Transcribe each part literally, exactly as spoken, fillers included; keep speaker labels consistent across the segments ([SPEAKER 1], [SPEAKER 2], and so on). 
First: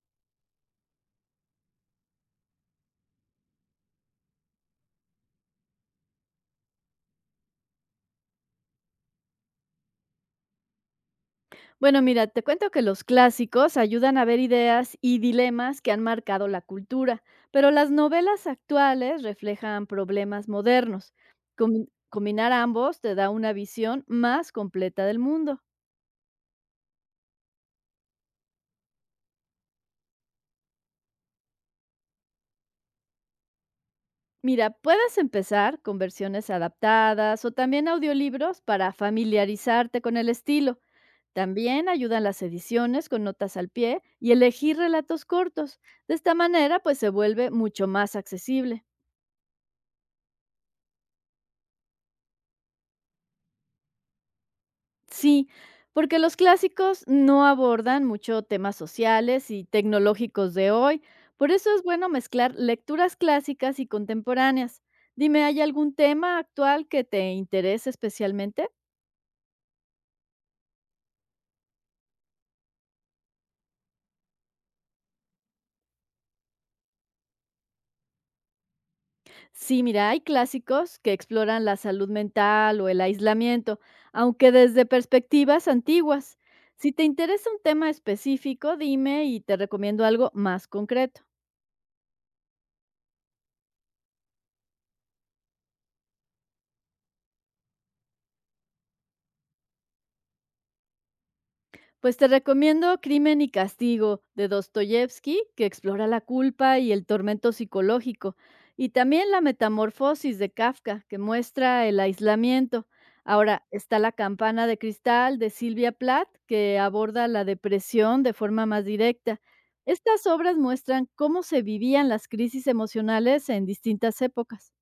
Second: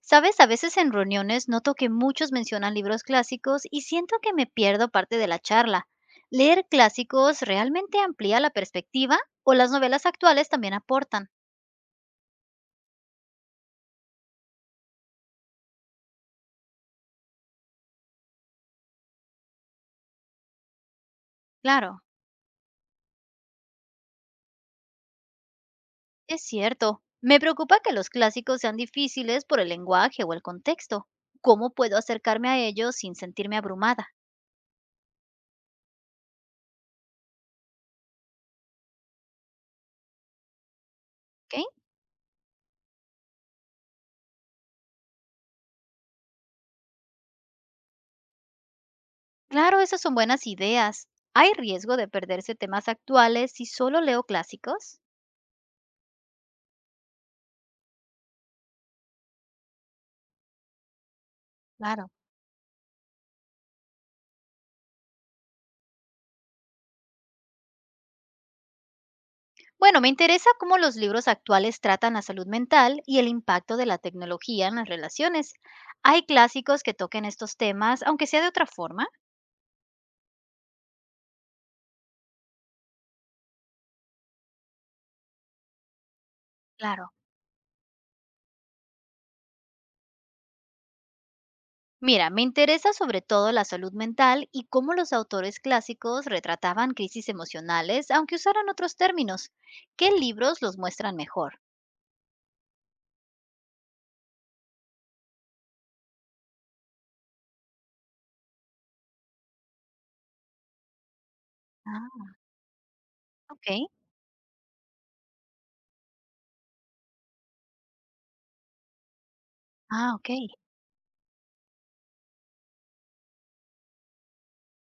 [SPEAKER 1] Sabes, a veces en reuniones noto que muchos mencionan libros clásicos y siento que me pierdo parte de la charla. ¿Leer clásicos realmente amplía la perspectiva o las novelas actuales también aportan?
[SPEAKER 2] Bueno, mira, te cuento que los clásicos ayudan a ver ideas y dilemas que han marcado la cultura, pero las novelas actuales reflejan problemas modernos. Comi-
[SPEAKER 1] Claro,
[SPEAKER 2] combinar ambos te da una visión más completa del mundo.
[SPEAKER 1] es cierto. Me preocupa que los clásicos sean difíciles por el lenguaje o el contexto. ¿Cómo puedo acercarme a ellos sin sentirme abrumada?
[SPEAKER 2] Mira, puedes empezar con versiones adaptadas o también audiolibros para familiarizarte con el estilo.
[SPEAKER 1] ¿Ok?
[SPEAKER 2] También ayudan las ediciones con notas al pie y elegir relatos cortos. De esta manera, pues se vuelve mucho más accesible.
[SPEAKER 1] Claro, esas son buenas ideas. ¿Hay riesgo de perderse temas actuales si solo leo clásicos?
[SPEAKER 2] Sí, porque los clásicos no abordan mucho temas sociales y tecnológicos de hoy, por eso es
[SPEAKER 1] Claro.
[SPEAKER 2] bueno mezclar lecturas clásicas y contemporáneas. Dime, ¿hay algún tema actual que te interese especialmente?
[SPEAKER 1] Bueno, me interesa cómo los libros actuales tratan la salud mental y el impacto de la tecnología en las relaciones. Hay clásicos que toquen estos temas, aunque sea de otra forma.
[SPEAKER 2] Sí, mira, hay clásicos que exploran la salud mental o el aislamiento, aunque desde perspectivas antiguas. Si te
[SPEAKER 1] Claro.
[SPEAKER 2] interesa un tema específico, dime y te recomiendo algo más concreto.
[SPEAKER 1] Mira, me interesa sobre todo la salud mental y cómo los autores clásicos retrataban crisis emocionales, aunque usaran otros términos. ¿Qué libros los muestran mejor?
[SPEAKER 2] Pues te recomiendo Crimen y Castigo de Dostoyevsky, que explora la culpa y el tormento psicológico, y también La Metamorfosis de Kafka, que muestra el
[SPEAKER 1] Ah,
[SPEAKER 2] aislamiento. Ahora
[SPEAKER 1] ok.
[SPEAKER 2] está La Campana de Cristal de Silvia Plath, que aborda la depresión de forma más directa.
[SPEAKER 1] Ah,
[SPEAKER 2] Estas
[SPEAKER 1] ok.
[SPEAKER 2] obras muestran cómo se vivían las crisis emocionales en distintas épocas.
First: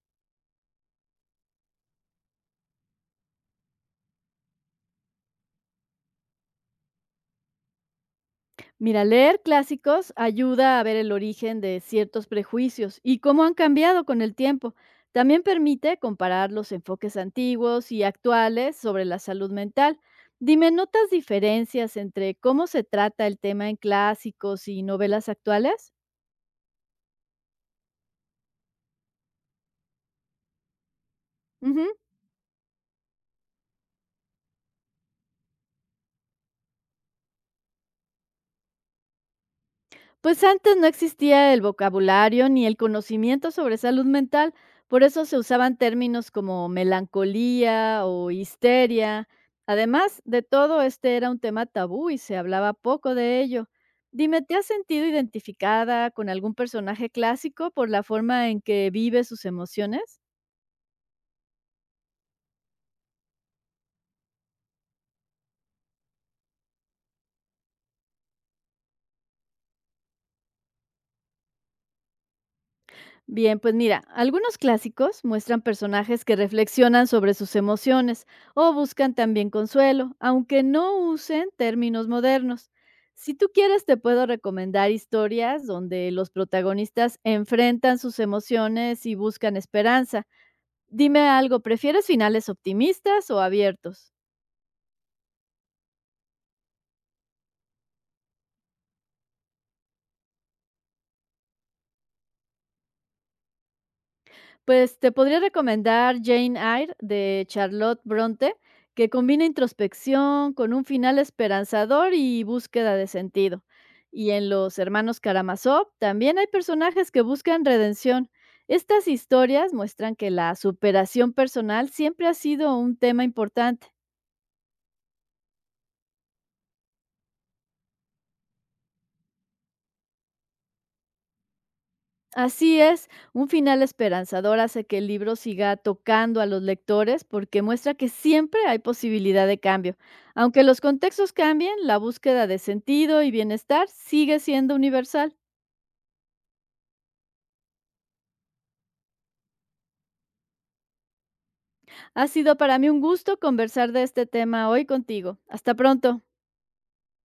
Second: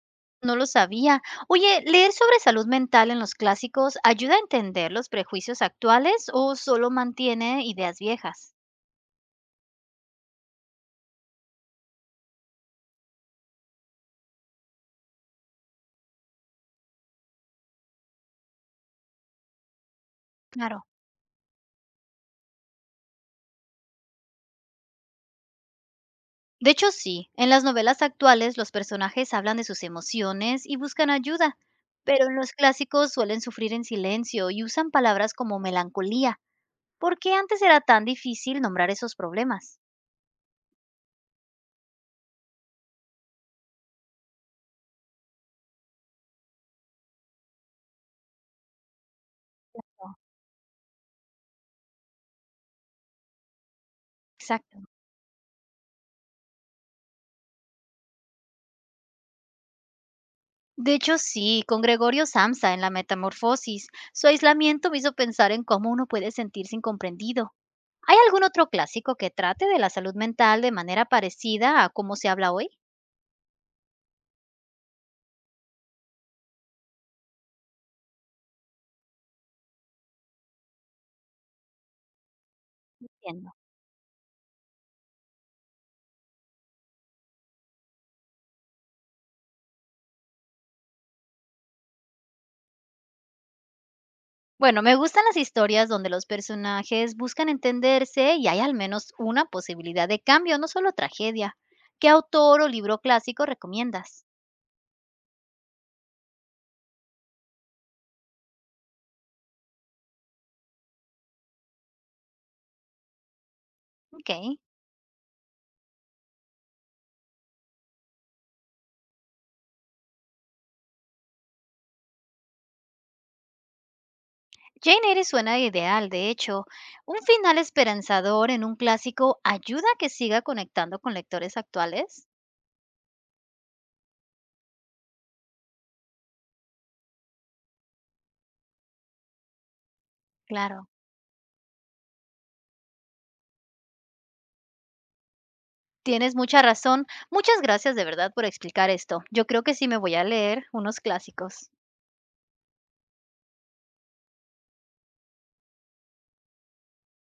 [SPEAKER 1] No lo sabía. Oye, ¿leer sobre salud mental en los clásicos ayuda a entender los prejuicios actuales o solo mantiene ideas viejas?
[SPEAKER 2] Mira, leer clásicos ayuda a ver el origen de ciertos prejuicios y cómo han cambiado con el tiempo. También permite comparar los enfoques antiguos y actuales sobre la salud mental. Dime,
[SPEAKER 1] Claro.
[SPEAKER 2] ¿notas diferencias entre cómo se trata el tema en clásicos y novelas actuales?
[SPEAKER 1] De hecho, sí, en las novelas actuales los personajes hablan de sus emociones y buscan ayuda,
[SPEAKER 2] Ujú.
[SPEAKER 1] pero en los clásicos suelen sufrir en silencio y usan palabras como melancolía. ¿Por qué antes era tan difícil nombrar esos problemas?
[SPEAKER 2] Pues antes no existía el vocabulario ni el conocimiento sobre salud mental, por eso se usaban términos como melancolía o histeria.
[SPEAKER 1] Oh.
[SPEAKER 2] Además de todo, este era un tema tabú y se hablaba poco de ello. Dime, ¿te has
[SPEAKER 1] Exacto.
[SPEAKER 2] sentido identificada con algún personaje clásico por la forma en que vive sus emociones?
[SPEAKER 1] De hecho, sí, con Gregorio Samsa en La Metamorfosis, su aislamiento me hizo pensar en cómo uno puede sentirse incomprendido. ¿Hay algún otro clásico que trate de la salud mental de manera parecida a cómo se habla hoy?
[SPEAKER 2] Bien, pues mira, algunos clásicos muestran personajes que reflexionan sobre sus emociones o buscan también consuelo, aunque no usen términos modernos. Si tú
[SPEAKER 1] Entiendo.
[SPEAKER 2] quieres, te puedo recomendar historias donde los protagonistas enfrentan sus emociones y buscan esperanza. Dime algo, ¿prefieres finales optimistas o abiertos?
[SPEAKER 1] Bueno, me gustan las historias donde los personajes buscan entenderse y hay al menos una posibilidad de cambio, no solo tragedia. ¿Qué autor o libro clásico recomiendas?
[SPEAKER 2] Pues te podría recomendar Jane Eyre de Charlotte Bronte, que combina introspección con un final esperanzador y búsqueda de sentido. Y en
[SPEAKER 1] Ok.
[SPEAKER 2] Los Hermanos Karamazov también hay personajes que buscan redención. Estas historias muestran que la superación personal siempre ha sido un tema importante.
[SPEAKER 1] Jane Eyre suena ideal, de hecho. ¿Un final esperanzador en un clásico ayuda a que siga conectando con lectores actuales?
[SPEAKER 2] Así es, un final esperanzador hace que el libro siga tocando a los lectores porque muestra que siempre hay posibilidad de cambio. Aunque los
[SPEAKER 1] Claro.
[SPEAKER 2] contextos cambien, la búsqueda de sentido y bienestar sigue siendo universal.
[SPEAKER 1] Tienes mucha razón. Muchas gracias de verdad por explicar esto. Yo creo que sí me voy a leer unos clásicos.
[SPEAKER 2] Ha sido para mí un gusto conversar de este tema hoy contigo. Hasta pronto.